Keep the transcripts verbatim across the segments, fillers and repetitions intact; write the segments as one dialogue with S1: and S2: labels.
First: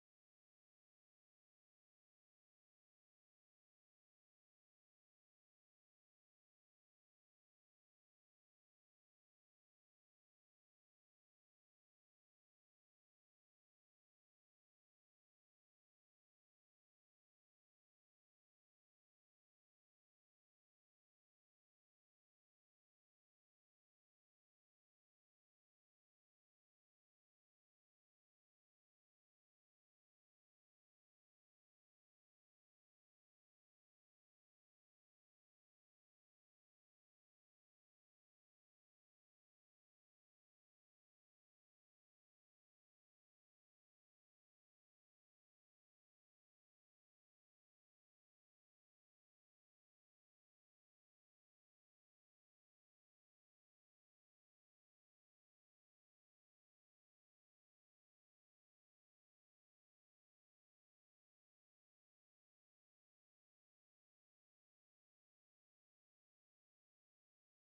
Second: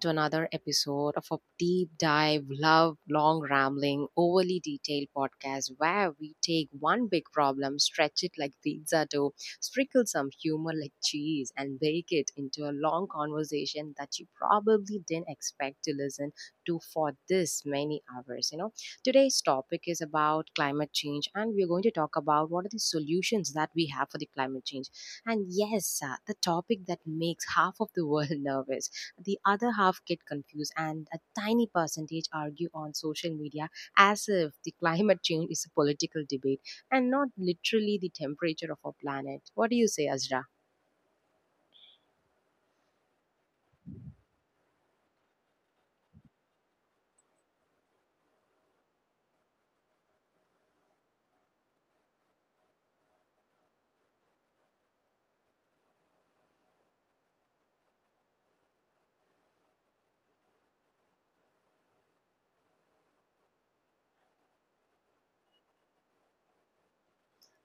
S1: to another episode of a deep dive, love, long rambling, overly detailed podcast where we take one big problem, stretch it like pizza dough, sprinkle some humor like cheese, and bake it into a long conversation that you probably didn't expect to listen to for this many hours. You know, today's topic is about climate change, and we're going to talk about what are the solutions that we have for the climate change, and yes, uh, the topic that makes half of the world nervous, the other half get confused, and a tiny percentage argue on social media as if the climate change is a political debate and not literally the temperature of our planet. What do you say, Azra?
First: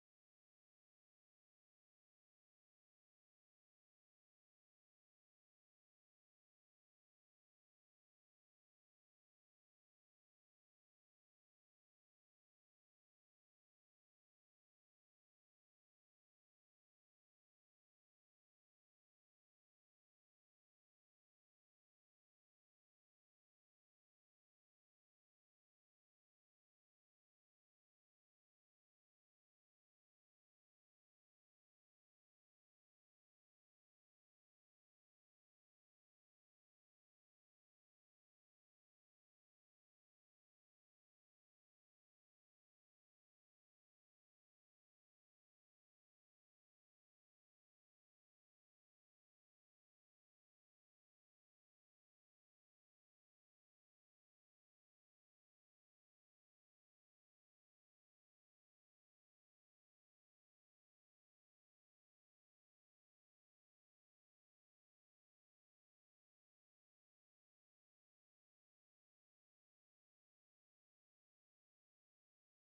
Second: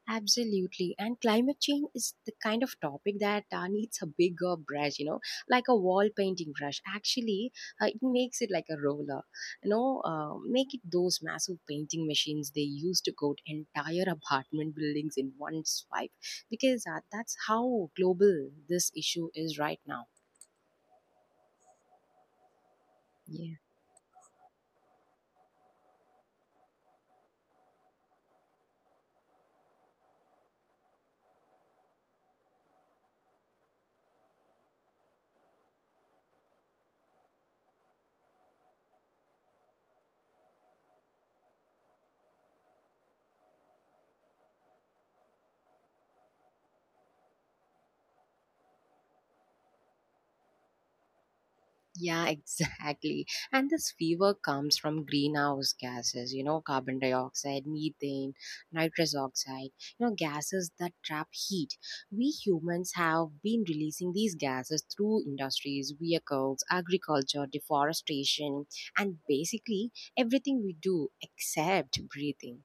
S1: Absolutely. And climate change is the kind of topic that uh, needs a bigger brush, you know, like a wall painting brush. Actually, uh, it makes it like a roller, you know, uh, make it those massive painting machines they use to coat entire apartment buildings in one swipe, because uh, that's how global this issue is right now. Yeah. Yeah, exactly. And this fever comes from greenhouse gases, you know, carbon dioxide, methane, nitrous oxide, you know, gases that trap heat. We humans have been releasing these gases through industries, vehicles, agriculture, deforestation, and basically everything we do except breathing.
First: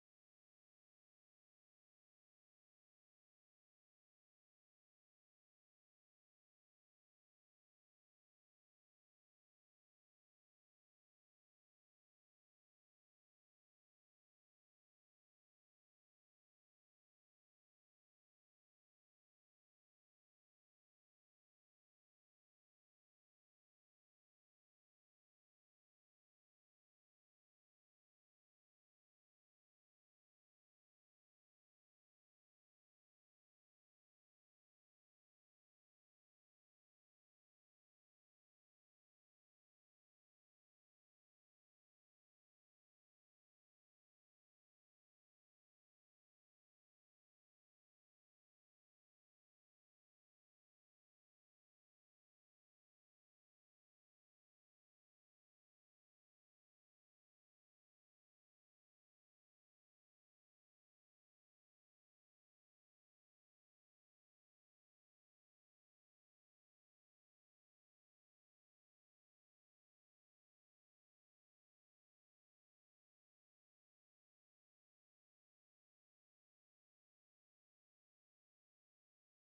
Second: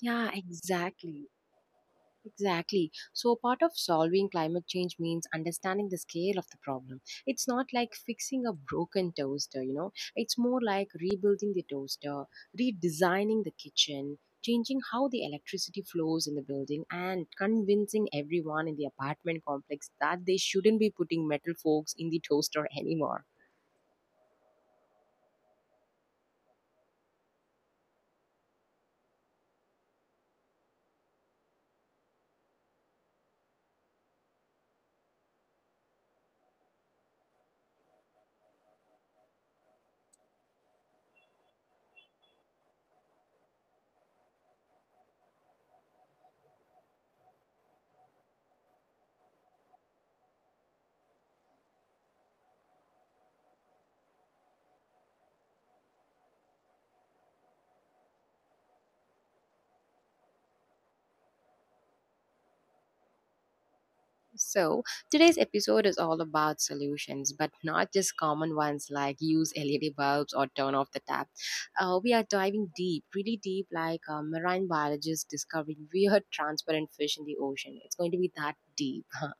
S1: Yeah, exactly. Exactly. So, part of solving climate change means understanding the scale of the problem. It's not like fixing a broken toaster, you know, it's more like rebuilding the toaster, redesigning the kitchen, changing how the electricity flows in the building, and convincing everyone in the apartment complex that they shouldn't be putting metal forks in the toaster anymore. So, today's episode is all about solutions, but not just common ones like use L E D bulbs or turn off the tap. Uh, we are diving deep, really deep, like uh, marine biologists discovering weird transparent fish in the ocean. It's going to be that deep.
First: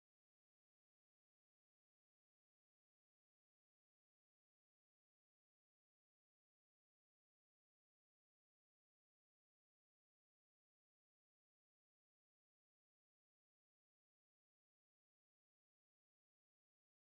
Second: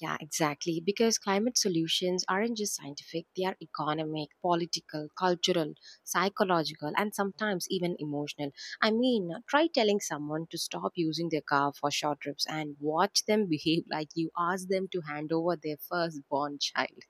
S1: Yeah, exactly. Because climate solutions aren't just scientific, they are economic, political, cultural, psychological, and sometimes even emotional. I mean, try telling someone to stop using their car for short trips and watch them behave like you asked them to hand over their firstborn child.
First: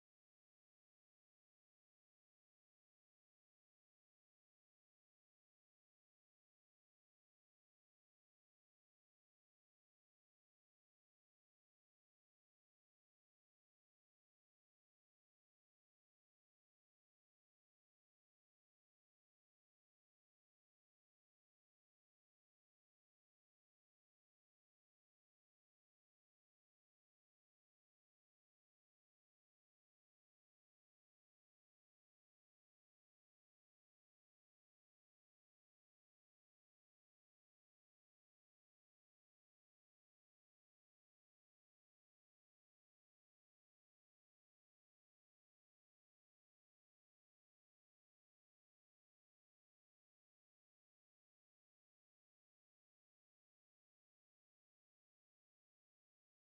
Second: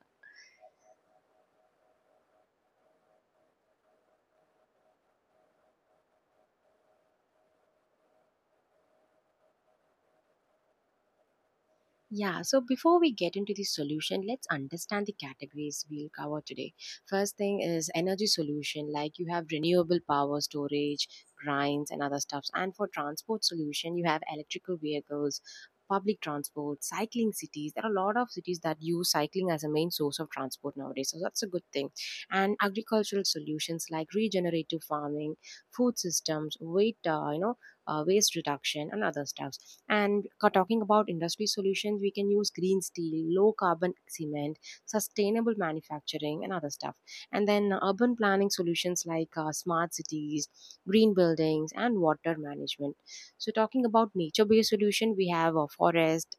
S1: Yeah, so before we get into the solution, let's understand the categories we'll cover today. First thing is energy solution, like you have renewable power storage, grinds, and other stuffs. And for transport solution, you have electrical vehicles, public transport, cycling cities. There are a lot of cities that use cycling as a main source of transport nowadays, so that's a good thing. And agricultural solutions like regenerative farming, food systems, weight, uh, you know, uh, waste reduction, and other stuffs. And ca- talking about industry solutions, we can use green steel, low carbon cement, sustainable manufacturing, and other stuff. And then uh, urban planning solutions like uh, smart cities, green buildings, and water management. So, talking about nature based solution, we have a forest,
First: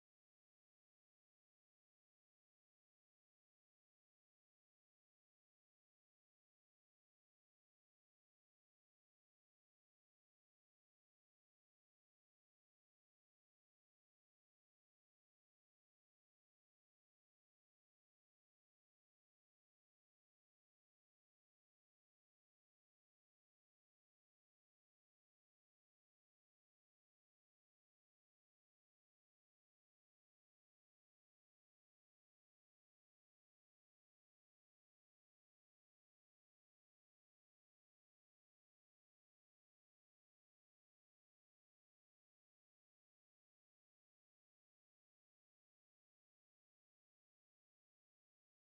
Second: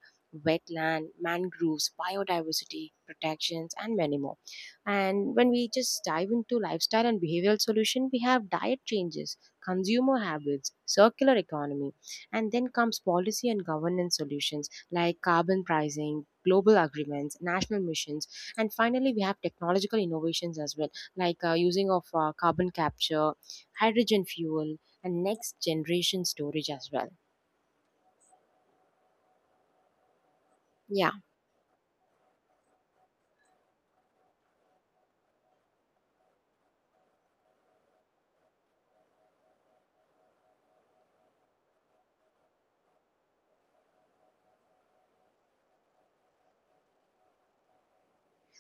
S1: wetland, mangroves, biodiversity protections, and many more. And when we just dive into lifestyle and behavioral solution, we have diet changes, consumer habits, circular economy, and then comes policy and governance solutions like carbon pricing, global agreements, national missions, and finally we have technological innovations as well, like uh, using of uh, carbon capture, hydrogen fuel, and next generation storage as well. Yeah.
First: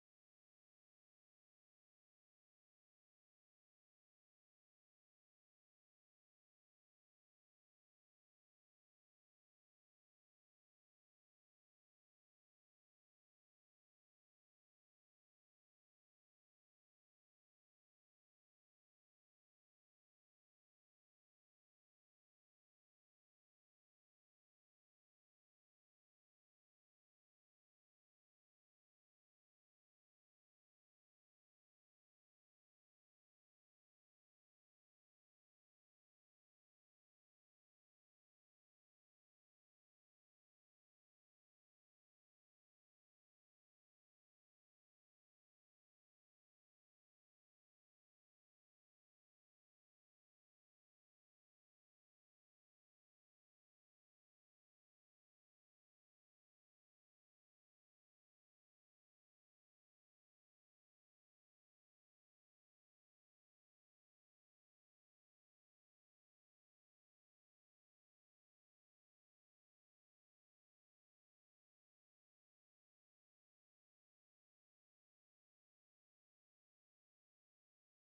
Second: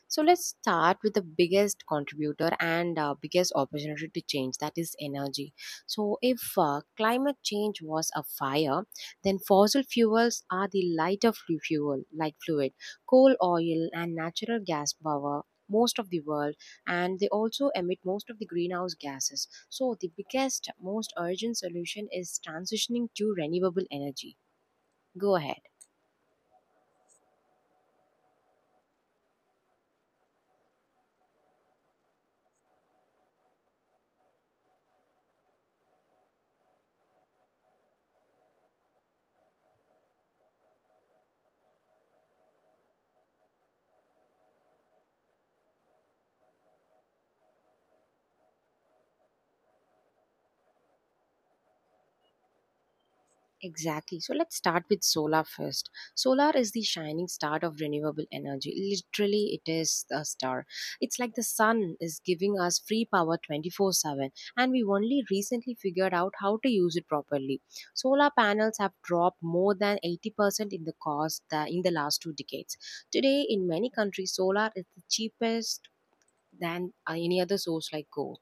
S1: So let's start with the biggest contributor and uh, biggest opportunity to change, that is energy. So if uh, climate change was a fire, then fossil fuels are the lighter flu- fuel, like fluid. Coal, oil, and natural gas power most of the world, and they also emit most of the greenhouse gases, so the biggest, most urgent solution is transitioning to renewable energy. Go ahead. Exactly. So let's start with solar first. Solar is the shining star of renewable energy. Literally, it is the star. It's like the sun is giving us free power twenty-four seven, and we only recently figured out how to use it properly. Solar panels have dropped more than eighty percent in the cost tha- in the last two decades. Today, in many countries, solar is the cheapest than uh, any other source like coal.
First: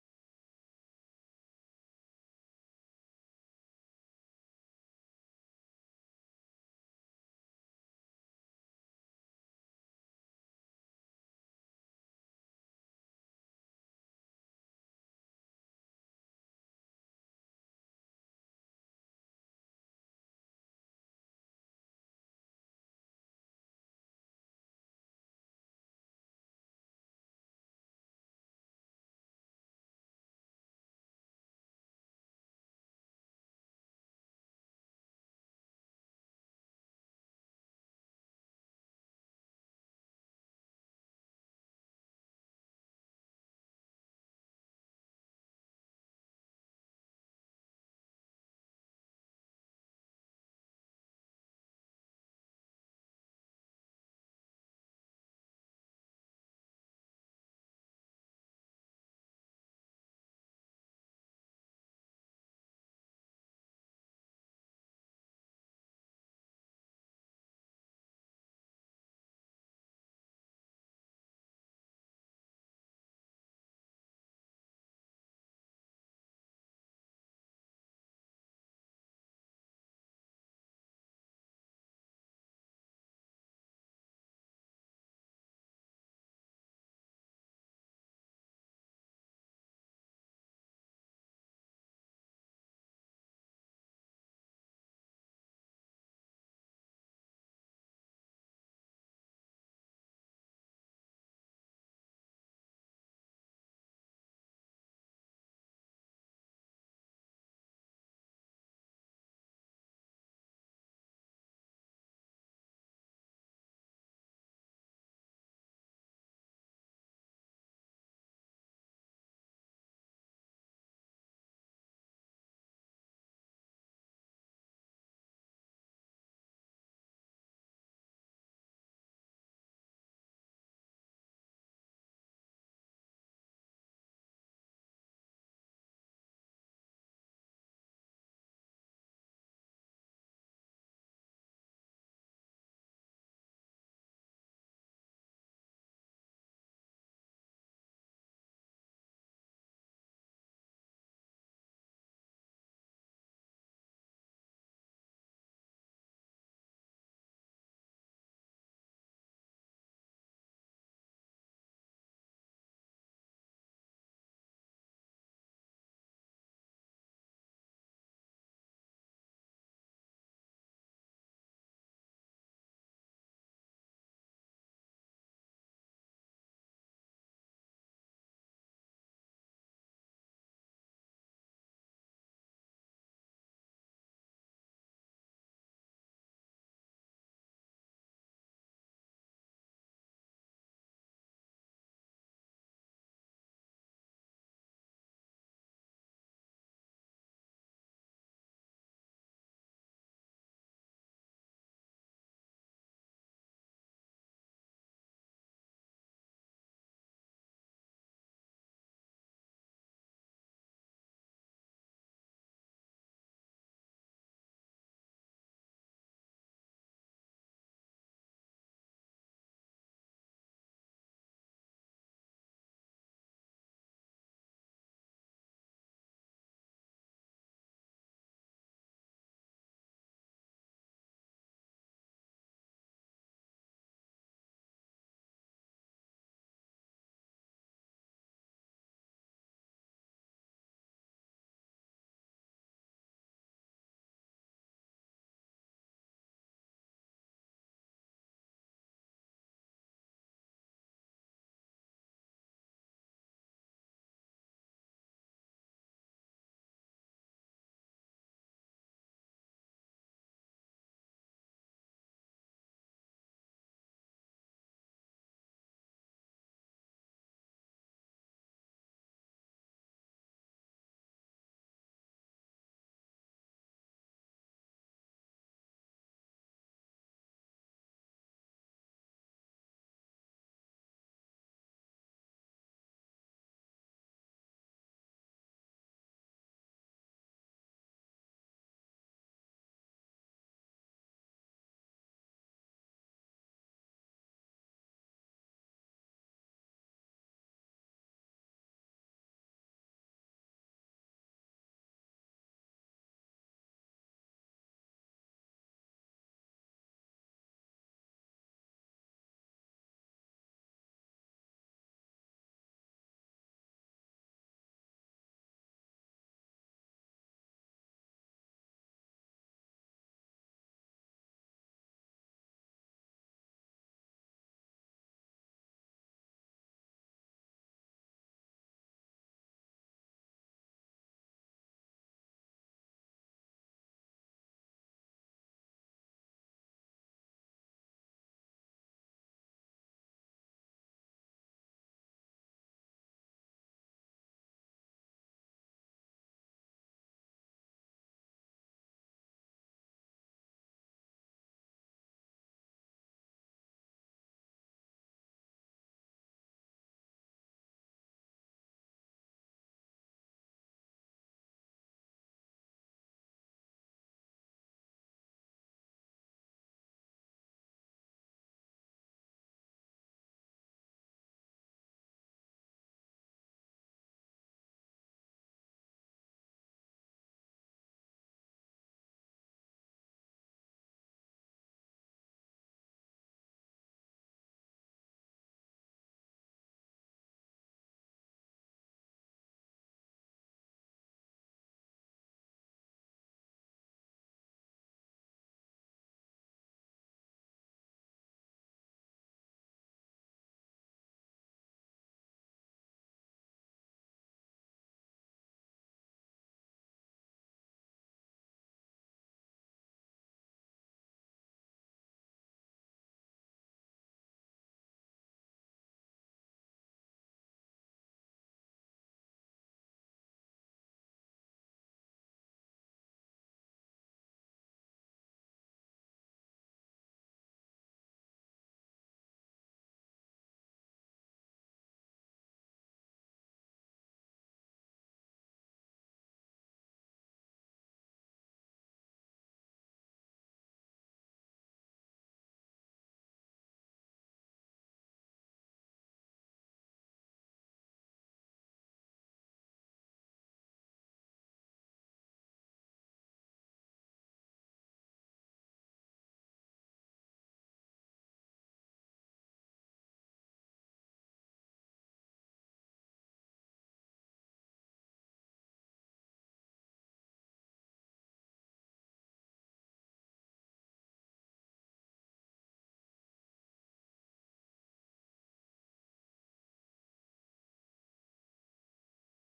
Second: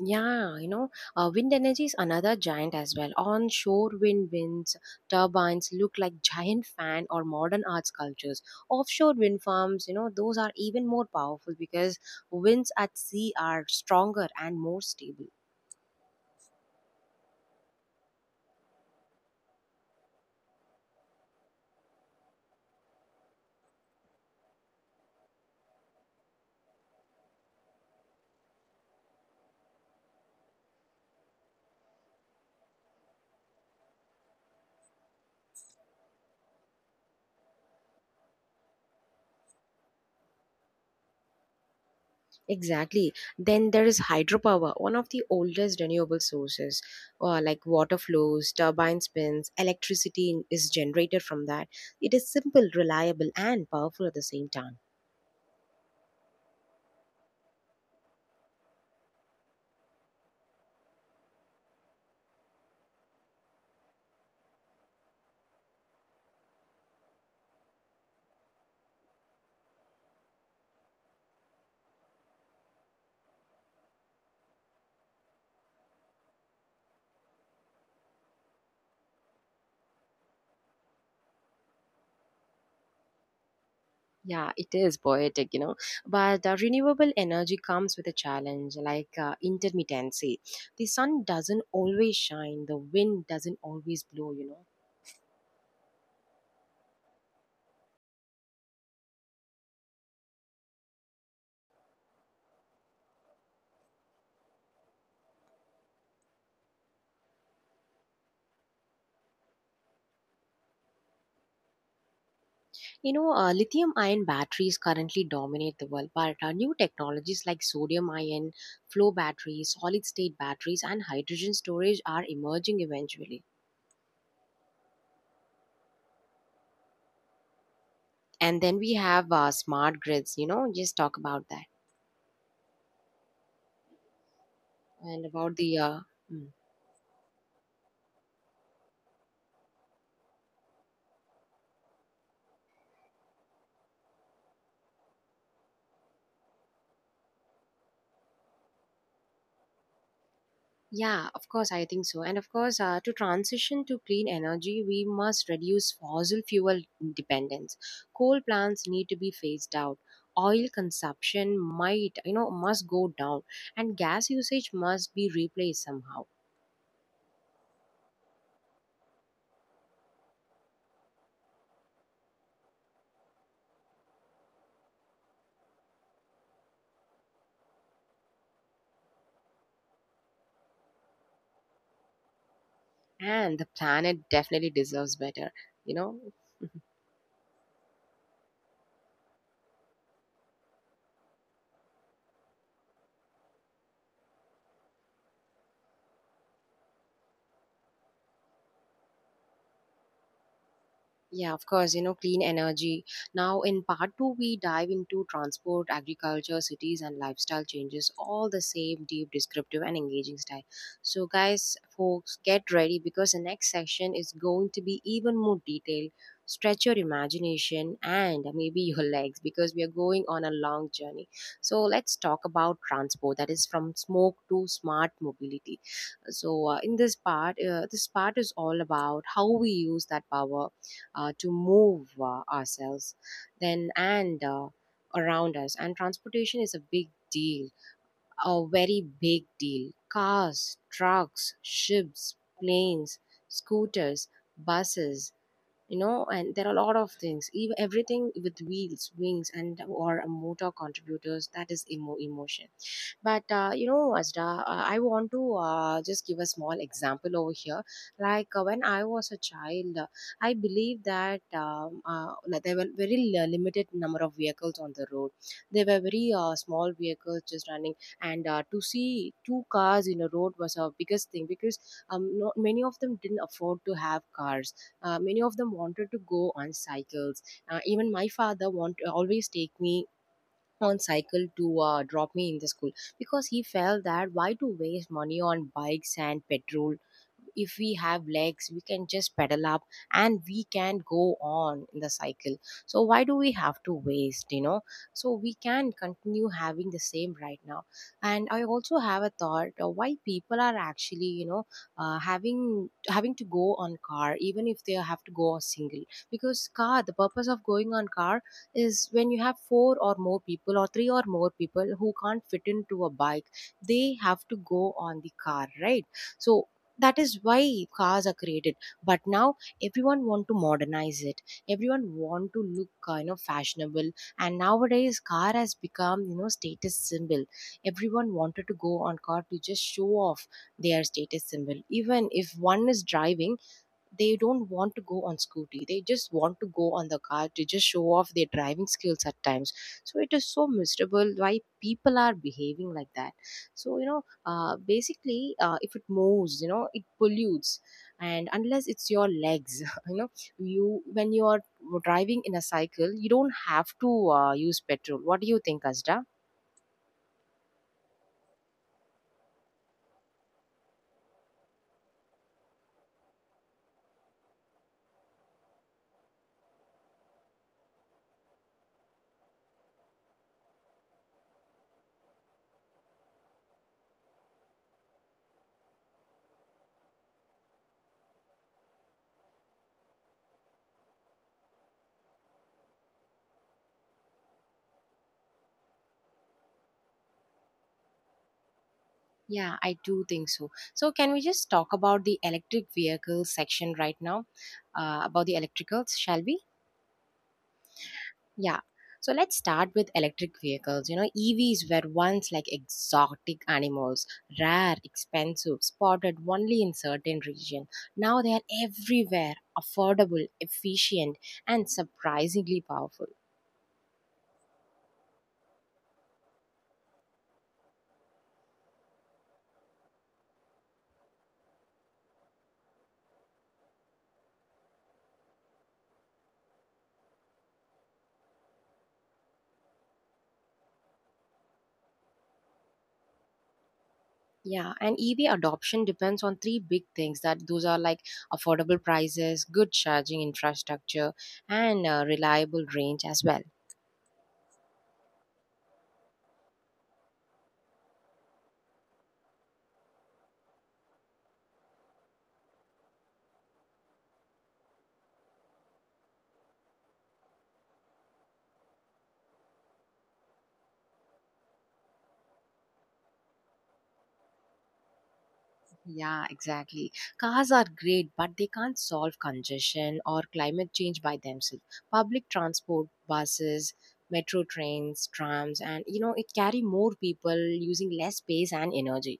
S1: Yeah, you know, uh, wind energy is another giant as well. Onshore wind winds, turbines look like giant fan or modern art sculptures. Offshore wind farms, you know, those are even more powerful because winds at sea are stronger and more stable. Exactly. Then there is hydropower, one of the oldest renewable sources, uh, like water flows, turbine spins, electricity is generated from that. It is simple, reliable, and powerful at the same time. Yeah, it is poetic, you know. But uh, renewable energy comes with a challenge like uh, intermittency. The sun doesn't always shine, the wind doesn't always blow, you know. You know, uh, lithium ion batteries currently dominate the world, but uh, new technologies like sodium ion, flow batteries, solid state batteries, and hydrogen storage are emerging eventually. And then we have uh, smart grids, you know, just talk about that and about the. Uh, mm. Yeah, of course, I think so. And of course, uh, to transition to clean energy, we must reduce fossil fuel dependence. Coal plants need to be phased out. Oil consumption might, you know, must go down, and gas usage must be replaced somehow. And the planet definitely deserves better, you know. Yeah, of course, you know, clean energy. Now, in part two, we dive into transport, agriculture, cities, and lifestyle changes, all the same deep, descriptive, and engaging style. So, guys, folks, get ready because the next section is going to be even more detailed. Stretch your imagination and maybe your legs because we are going on a long journey. So, let's talk about transport, that is from smoke to smart mobility. So, uh, in this part, uh, this part is all about how we use that power uh, to move uh, ourselves then and uh, around us. And transportation is a big deal, a very big deal: cars, trucks, ships, planes, scooters, buses you know and there are a lot of things, even everything with wheels, wings, and or a motor contributors, that is emo- emotion. But uh, you know, Azra, uh, I want to uh, just give a small example over here. Like uh, when I was a child, uh, I believe that um, uh, like there were very li- limited number of vehicles on the road. There were very uh, small vehicles just running, and uh, to see two cars in a road was a biggest thing because um, not, many of them didn't afford to have cars. Uh, many of them wanted to go on cycles. Uh, even my father want always take me on cycle to uh, drop me in the school, because he felt that why to waste money on bikes and petrol. If we have legs we can just pedal up and we can go on in the cycle. So why do we have to waste you know So we can continue having the same right now. And I also have a thought, uh, why people are actually you know uh, having having to go on car even if they have to go single? Because car, the purpose of going on car is when you have four or more people or three or more people who can't fit into a bike, they have to go on the car, right? So that is why cars are created. But now everyone want to modernize it. Everyone want to look uh, you know fashionable, and nowadays car has become you know status symbol. Everyone wanted to go on car to just show off their status symbol, even if one is driving they don't want to go on scooty, they just want to go on the car to just show off their driving skills at times. So it is so miserable why people are behaving like that. So you know uh, basically, uh, if it moves you know it pollutes, and unless it's your legs you know you when you are driving in a cycle you don't have to uh, use petrol. What do you think, asda? Yeah, I do think so so can we just talk about the electric vehicle section right now, uh, about the electricals, shall we? Yeah. So let's start with electric vehicles. You know, E Vs were once like exotic animals, rare, expensive, spotted only in certain regions. Now they are everywhere, affordable, efficient, and surprisingly powerful. Yeah, and E V adoption depends on three big things, that those are like affordable prices, good charging infrastructure, and uh, reliable range as well. Yeah, exactly. Cars are great, but they can't solve congestion or climate change by themselves. Public transport, buses, metro trains, trams, and you know, it carry more people using less space and energy.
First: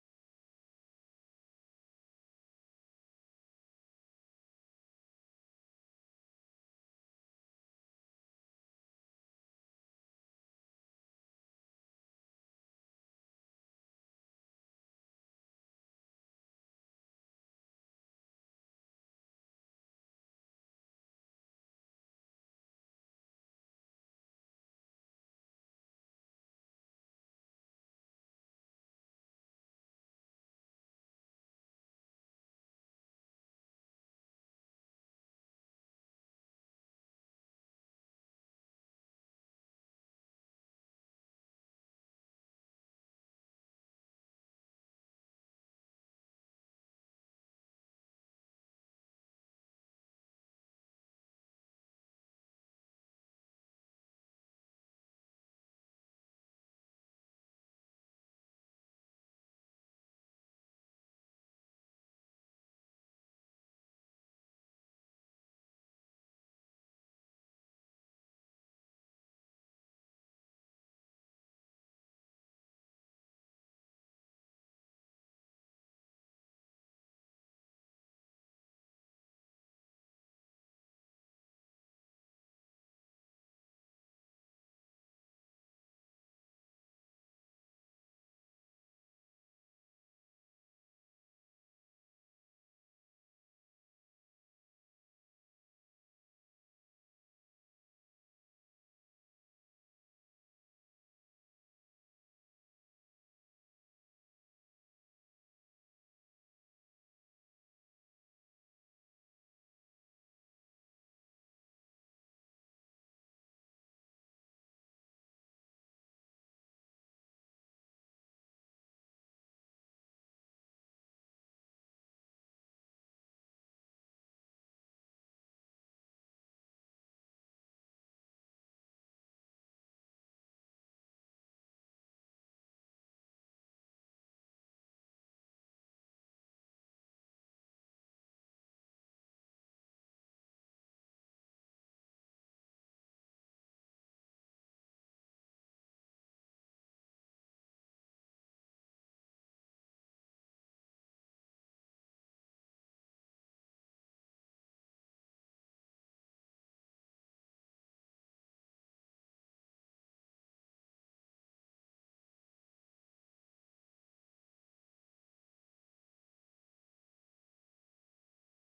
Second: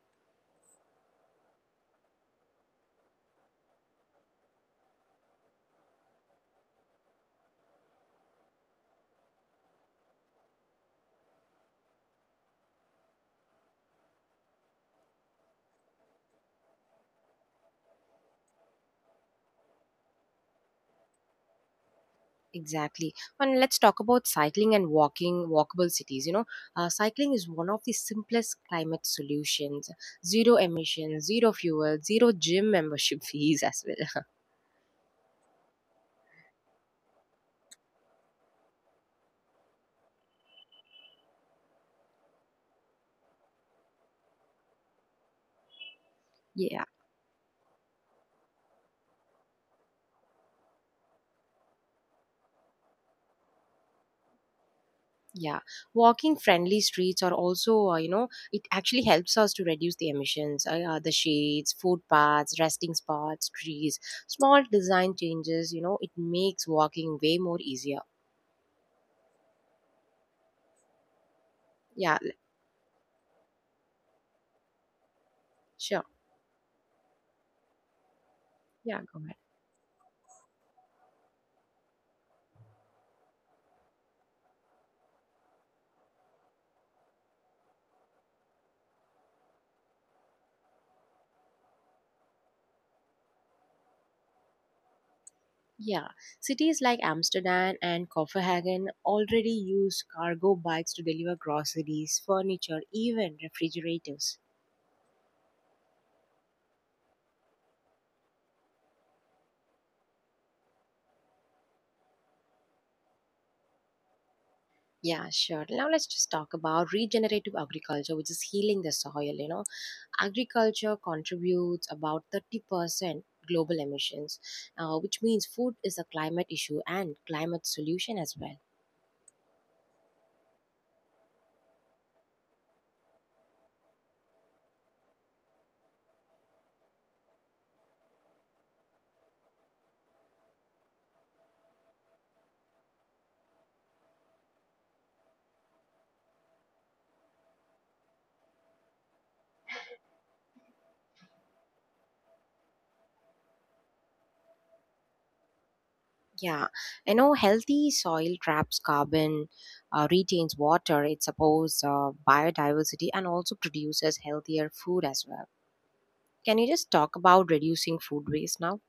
S1: Exactly. And let's talk about cycling and walking, walkable cities. You know, uh, cycling is one of the simplest climate solutions. Zero emissions, zero fuel, zero gym membership fees as well. Yeah. Yeah, walking friendly streets are also, uh, you know, it actually helps us to reduce the emissions. Uh, uh, the shades, footpaths, resting spots, trees, small design changes, you know, it makes walking way more easier. Yeah, l- sure. Yeah, go ahead. Yeah, cities like Amsterdam and Copenhagen already use cargo bikes to deliver groceries, furniture, even refrigerators. Yeah, sure. Now let's just talk about regenerative agriculture, which is healing the soil, you know, agriculture contributes about thirty percent global emissions, uh, which means food is a climate issue and climate solution as well. Yeah, I know healthy soil traps carbon, uh, retains water, it supports uh, biodiversity, and also produces healthier food as well. Can you just talk about reducing food waste now?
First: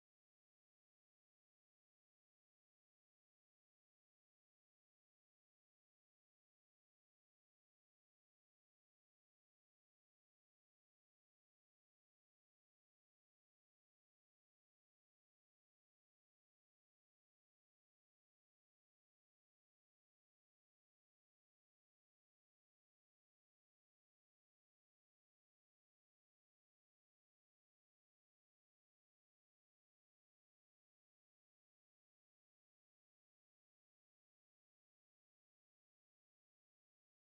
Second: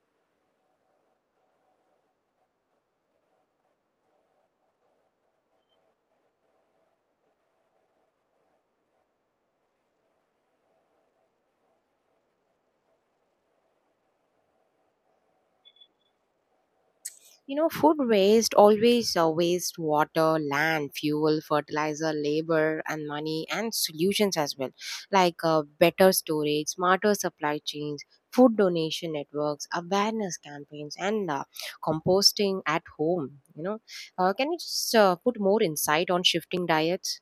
S1: You know, food waste always uh, waste water, land, fuel, fertilizer, labor, and money, and solutions as well, like uh, better storage, smarter supply chains, food donation networks, awareness campaigns, and uh, composting at home. You know, uh, can you just uh, put more insight on shifting diets?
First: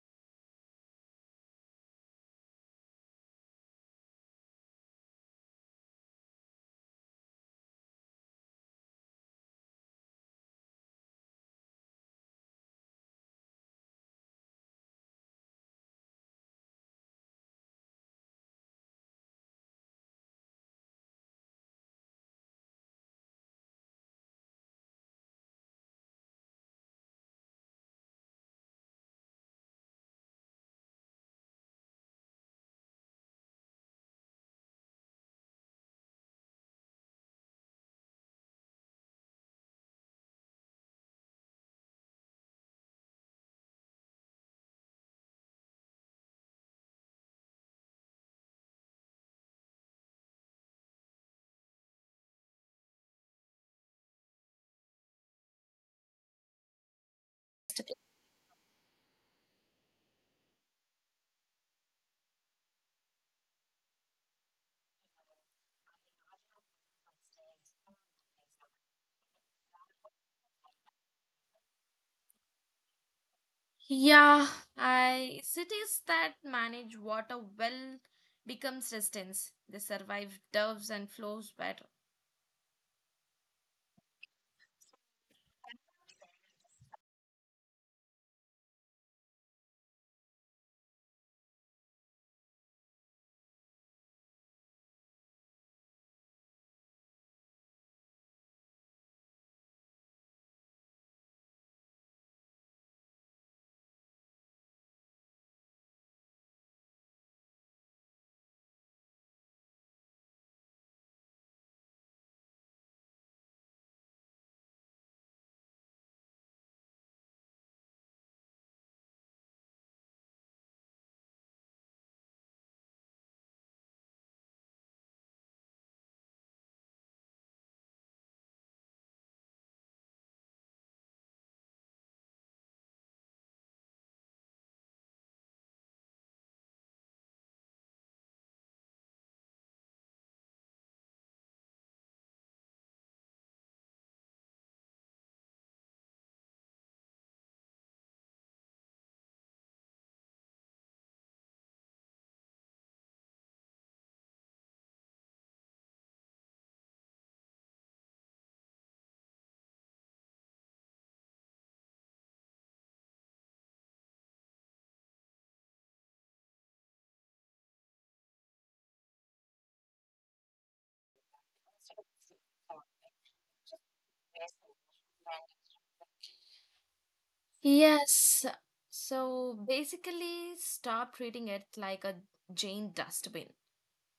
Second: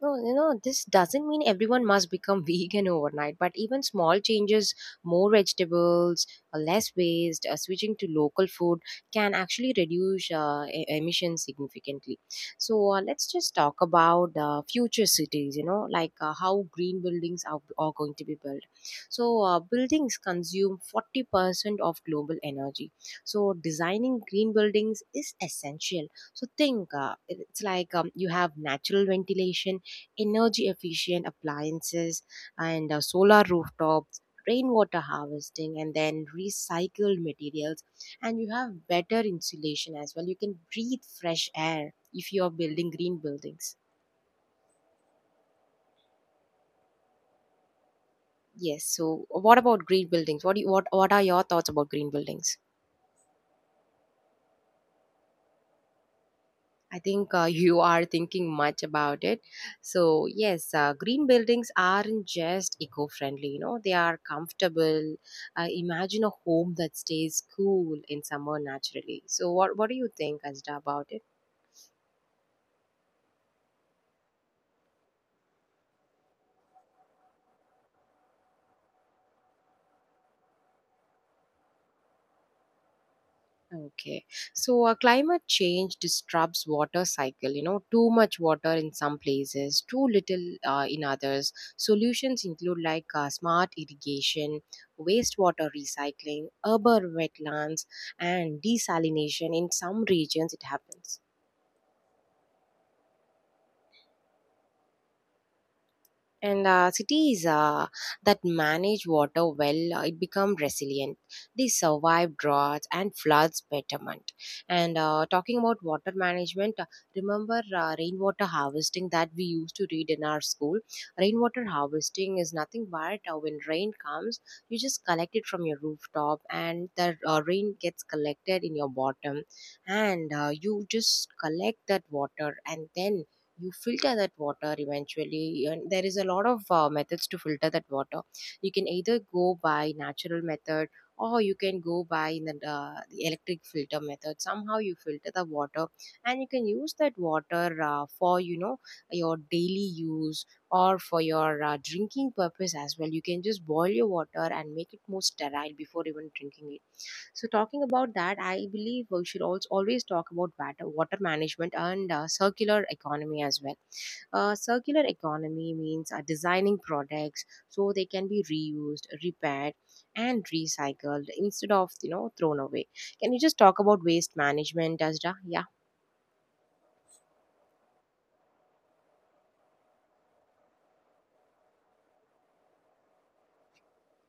S1: No, you know, this doesn't mean everyone must become vegan overnight, but even small changes, more vegetables, uh, less waste, uh, switching to local food can actually reduce uh, e- emissions significantly. So, uh, let's just talk about uh, future cities, you know, like uh, how green buildings are, are going to be built. So, uh, buildings consume forty percent of global energy. So, designing green buildings is essential. So, think uh, it- it's like um, you have natural ventilation, energy efficient appliances, and uh, solar rooftops, rainwater harvesting, and then recycled materials, and you have better insulation as well. You can breathe fresh air if you are building green buildings. Yes, so what about green buildings? What do you, what what are your thoughts about green buildings? I think uh, you are thinking much about it. So, yes, uh, green buildings aren't just eco friendly, you know, they are comfortable. Uh, imagine a home that stays cool in summer naturally. So, what, what do you think, Azda, about it?
S2: Yeah, I cities that manage water well becomes resistance. They survive doves and flows better.
S1: Okay. So uh, climate change disrupts water cycle, you know, too much water in some places, too little uh, in others. Solutions include like uh, smart irrigation, wastewater recycling, urban wetlands, and desalination in some regions it happens. And uh, cities uh, that manage water well, uh, it become resilient. They survive droughts and floods betterment. And uh, talking about water management, uh, remember uh, rainwater harvesting that we used to read in our school. Rainwater harvesting is nothing but uh, when rain comes, you just collect it from your rooftop, and the uh, rain gets collected in your bottom, and uh, you just collect that water, and then you filter that water eventually, and there is a lot of uh, methods to filter that water. You can either go by natural method, or you can go by in the, uh, the electric filter method. Somehow you filter the water, and you can use that water uh, for you know your daily use, or for your uh, drinking purpose as well. You can just boil your water and make it more sterile before even drinking it. So talking about that, I believe we should also always talk about water, water management and uh, circular economy as well. Uh, circular economy means uh, designing products so they can be reused, repaired, and recycled instead of, you know, thrown away. Can you just talk about waste management, Azra? Yeah.
S2: Yes. So basically stop treating it like a giant dustbin.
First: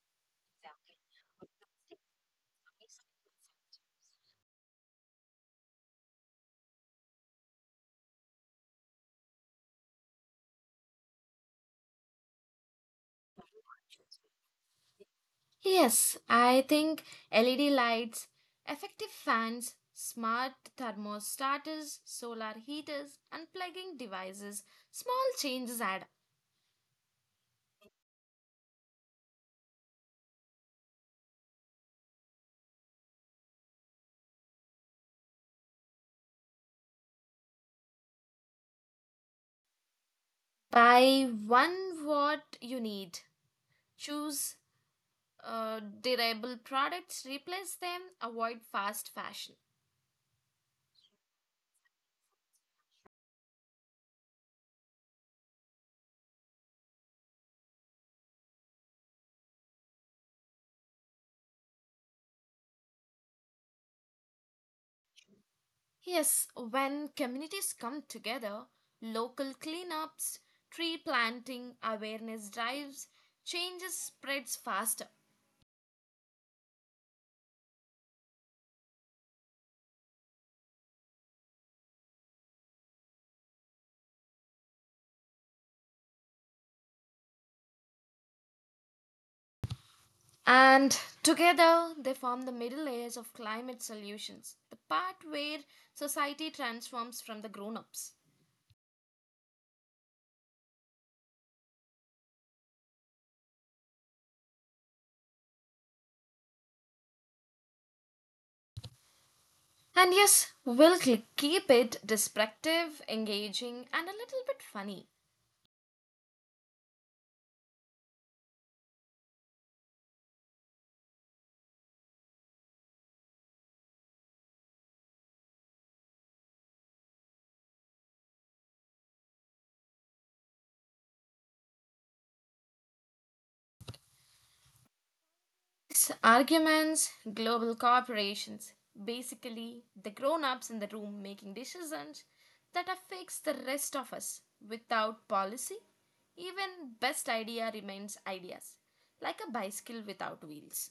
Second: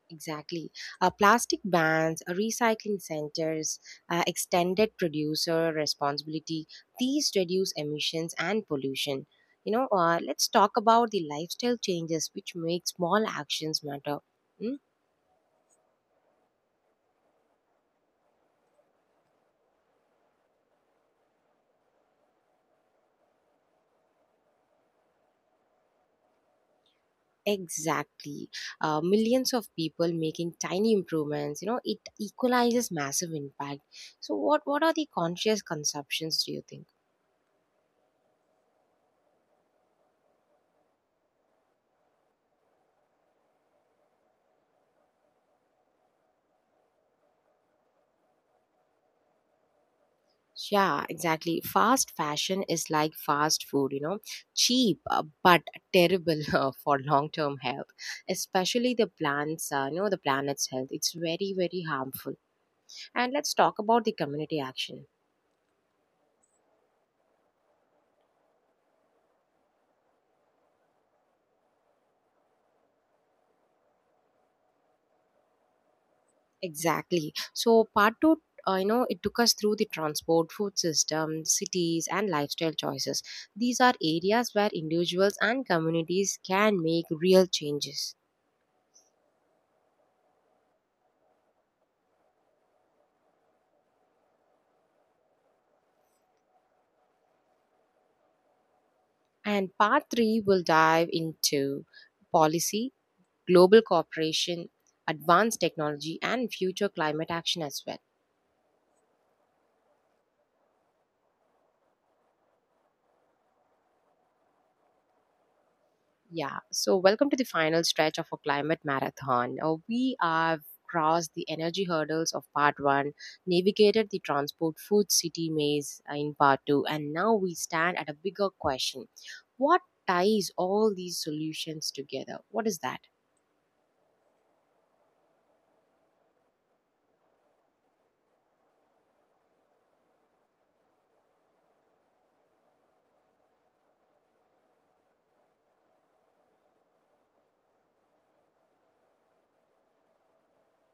S1: Exactly. Uh, plastic bans, uh, recycling centers, uh, extended producer responsibility, these reduce emissions and pollution. You know, uh, let's talk about the lifestyle changes which make small actions matter. Hmm?
S2: Yes, I think L E D lights, effective fans, smart thermostaters, solar heaters, and plugging devices, small changes add up.
S1: Exactly. Uh, millions of people making tiny improvements, you know, it equalizes massive impact. So, what, what are the conscious consumptions, do you think?
S2: Buy one what you need. Choose uh, durable products, replace them, avoid fast fashion.
S1: Yeah, exactly. Fast fashion is like fast food, you know, cheap uh, but terrible uh, for long-term health, especially the plants, uh, you know, the planet's health. It's very, very harmful. And let's talk about the community action.
S2: Yes, when communities come together, local cleanups, tree planting, awareness drives, changes spreads faster.
S1: Exactly. So part two, uh, you know, it took us through the transport, food system, cities, and lifestyle choices. These are areas where individuals and communities can make real changes.
S2: And together they form the middle layers of climate solutions, the part where society transforms from the grown ups.
S1: And part three will dive into policy, global cooperation, advanced technology, and future climate action as well.
S2: And yes, we'll cl- keep it descriptive, engaging, and a little bit funny.
S1: Yeah, so welcome to the final stretch of our climate marathon. Uh, we have crossed the energy hurdles of part one, navigated the transport food city maze uh, in part two, and now we stand at a bigger question. What ties all these solutions together? What is that?
S2: It's arguments, global corporations, basically the grown ups in the room making decisions that affects the rest of us without policy. Even best idea remains ideas, like a bicycle without wheels.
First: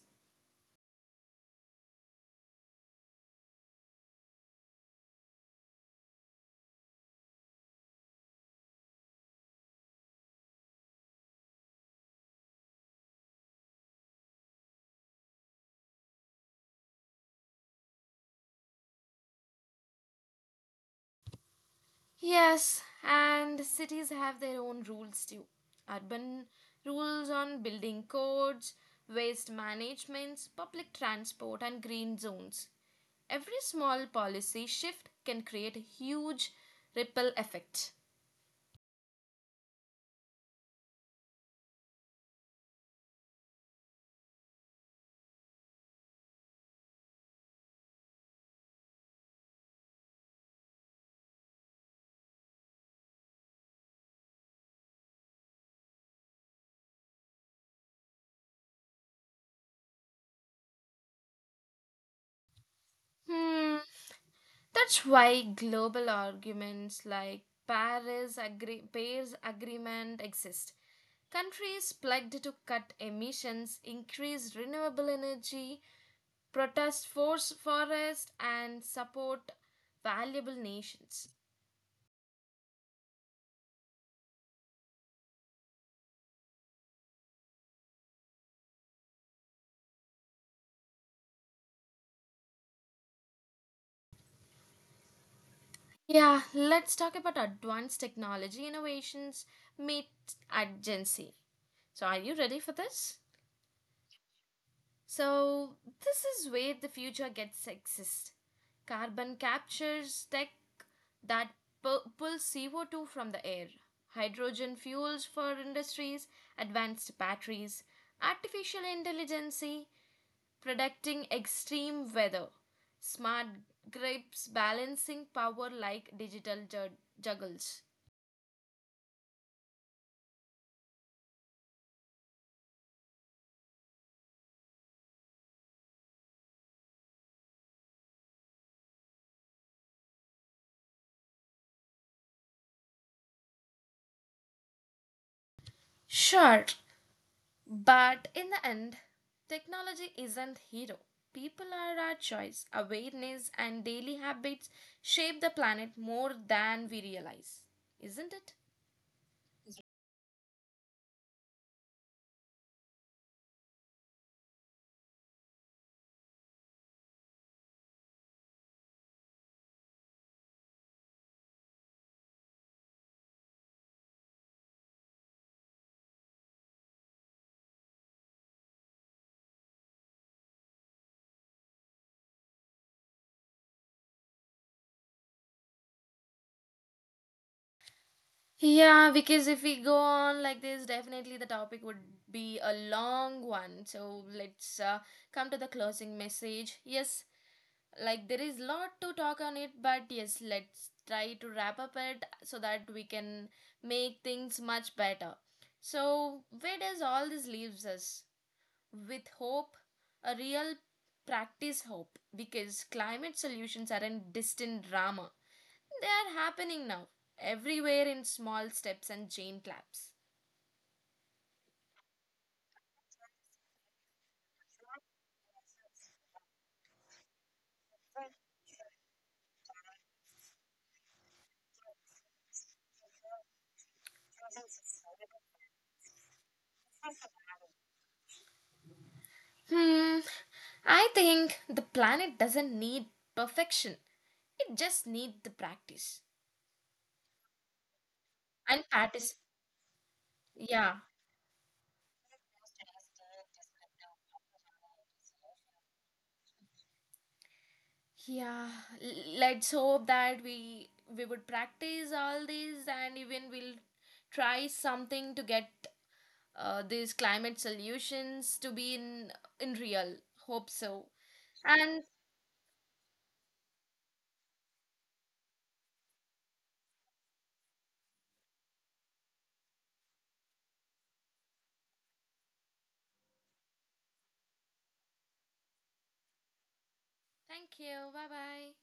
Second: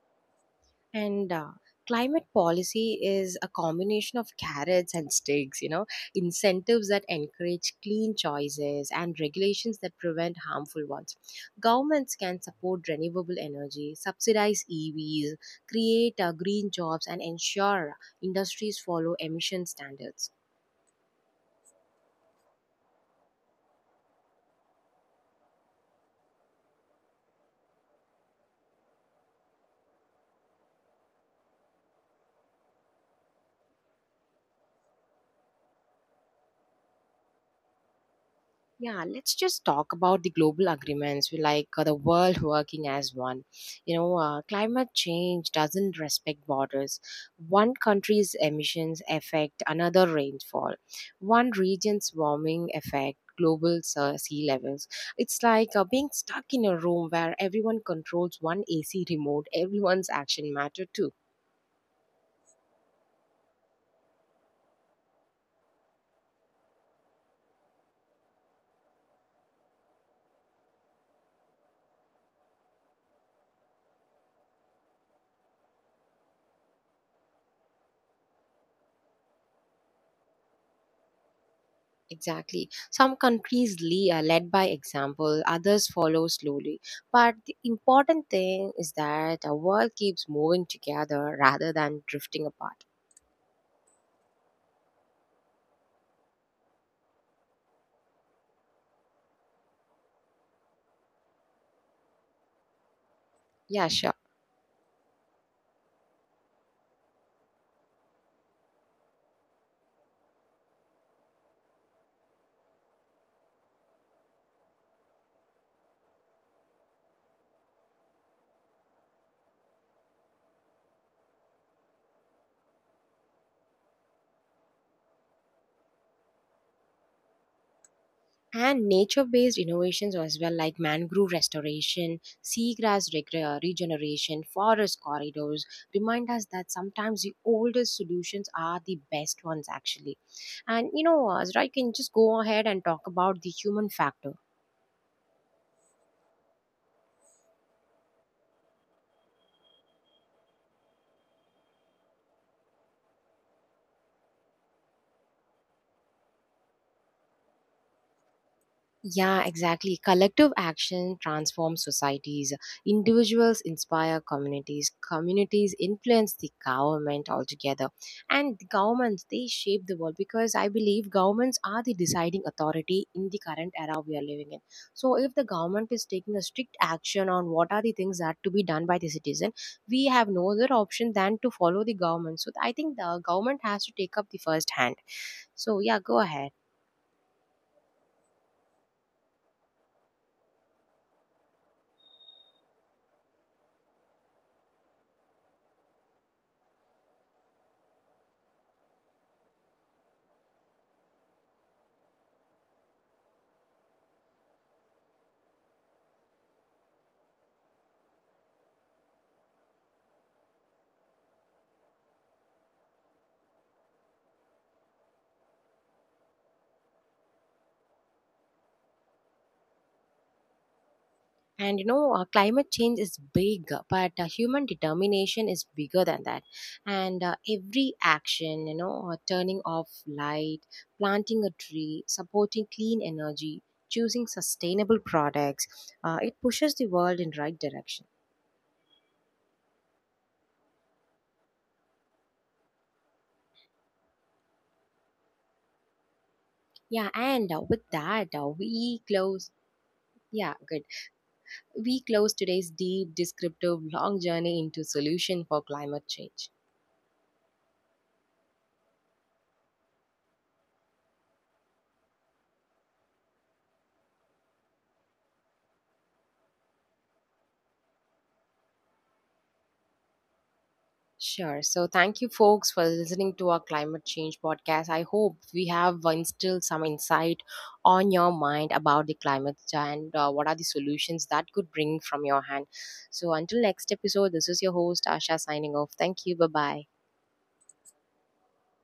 S1: And uh, climate policy is a combination of carrots and sticks, you know, incentives that encourage clean choices and regulations that prevent harmful ones. Governments can support renewable energy, subsidize E Vs, create uh, green jobs, and ensure industries follow emission standards.
S2: Yes, and cities have their own rules too. Urban rules on building codes, waste management, public transport, and green zones. Every small policy shift can create a huge ripple effect.
S1: Yeah, let's just talk about the global agreements. We like uh, the world working as one. You know, uh, climate change doesn't respect borders. One country's emissions affect another rainfall. One region's warming affect global uh, sea levels. It's like uh, being stuck in a room where everyone controls one A C remote. Everyone's action matter too.
S2: Hmm, that's why global arguments like Paris agree- Paris Agreement exist. Countries pledged to cut emissions, increase renewable energy, protest force forest and support valuable nations.
S1: Exactly. Some countries le- uh, lead by example, others follow slowly. But the important thing is that our world keeps moving together rather than drifting apart.
S2: Yeah, let's talk about advanced technology innovations meet urgency. So are you ready for this?
S1: Yeah, sure.
S2: So this is where the future gets exist. Carbon captures tech that pu- pulls C O two from the air, hydrogen fuels for industries, advanced batteries, artificial intelligence predicting extreme weather, smart grips balancing power like digital ju- juggles.
S1: And nature based innovations as well, like mangrove restoration, seagrass reg- uh, regeneration, forest corridors, remind us that sometimes the oldest solutions are the best ones, actually. And you know, uh, Azra, you can just go ahead and talk about the human factor.
S2: Sure, but in the end, technology isn't hero. People are our choice. Awareness and daily habits shape the planet more than we realize, isn't it?
S1: Yeah, exactly. Collective action transforms societies. Individuals inspire communities. Communities influence the government altogether. And the governments, they shape the world, because I believe governments are the deciding authority in the current era we are living in. So, if the government is taking a strict action on what are the things that to be done by the citizen, we have no other option than to follow the government. So, I think the government has to take up the first hand. So, yeah, go ahead.
S2: Yeah, because if we go on like this, definitely the topic would be a long one. So let's uh, come to the closing message. Yes, like there is lot to talk on it but yes let's try to wrap up it so that we can make things much better. So where does all this leaves us with hope, a real practice hope, because climate solutions aren't distant drama, they are happening now, everywhere in small steps and chain claps.
S1: And you know, uh, climate change is big, but uh, human determination is bigger than that. And uh, every action, you know, uh, turning off light, planting a tree, supporting clean energy, choosing sustainable products, uh, it pushes the world in right direction.
S2: Hmm, I think the planet doesn't need perfection, it just needs the practice
S1: Yeah, and uh, with that, uh,
S2: and
S1: we
S2: participation.
S1: close. Yeah, good.
S2: Yeah,
S1: We close today's deep, descriptive, long journey into solution for climate change.
S2: yeah. L- Let's hope that we we would practice all these and even we'll try something to get uh, these climate solutions to be in in real. Hope so.
S1: Sure. So,
S2: And
S1: thank you, folks, for listening to our climate change podcast. I hope we have instilled some insight on your mind about the climate and uh, what are the solutions that could bring from your hand. So, until next episode, this is your host, Asha, signing off. Thank you. Bye bye.
S2: thank you. Bye bye.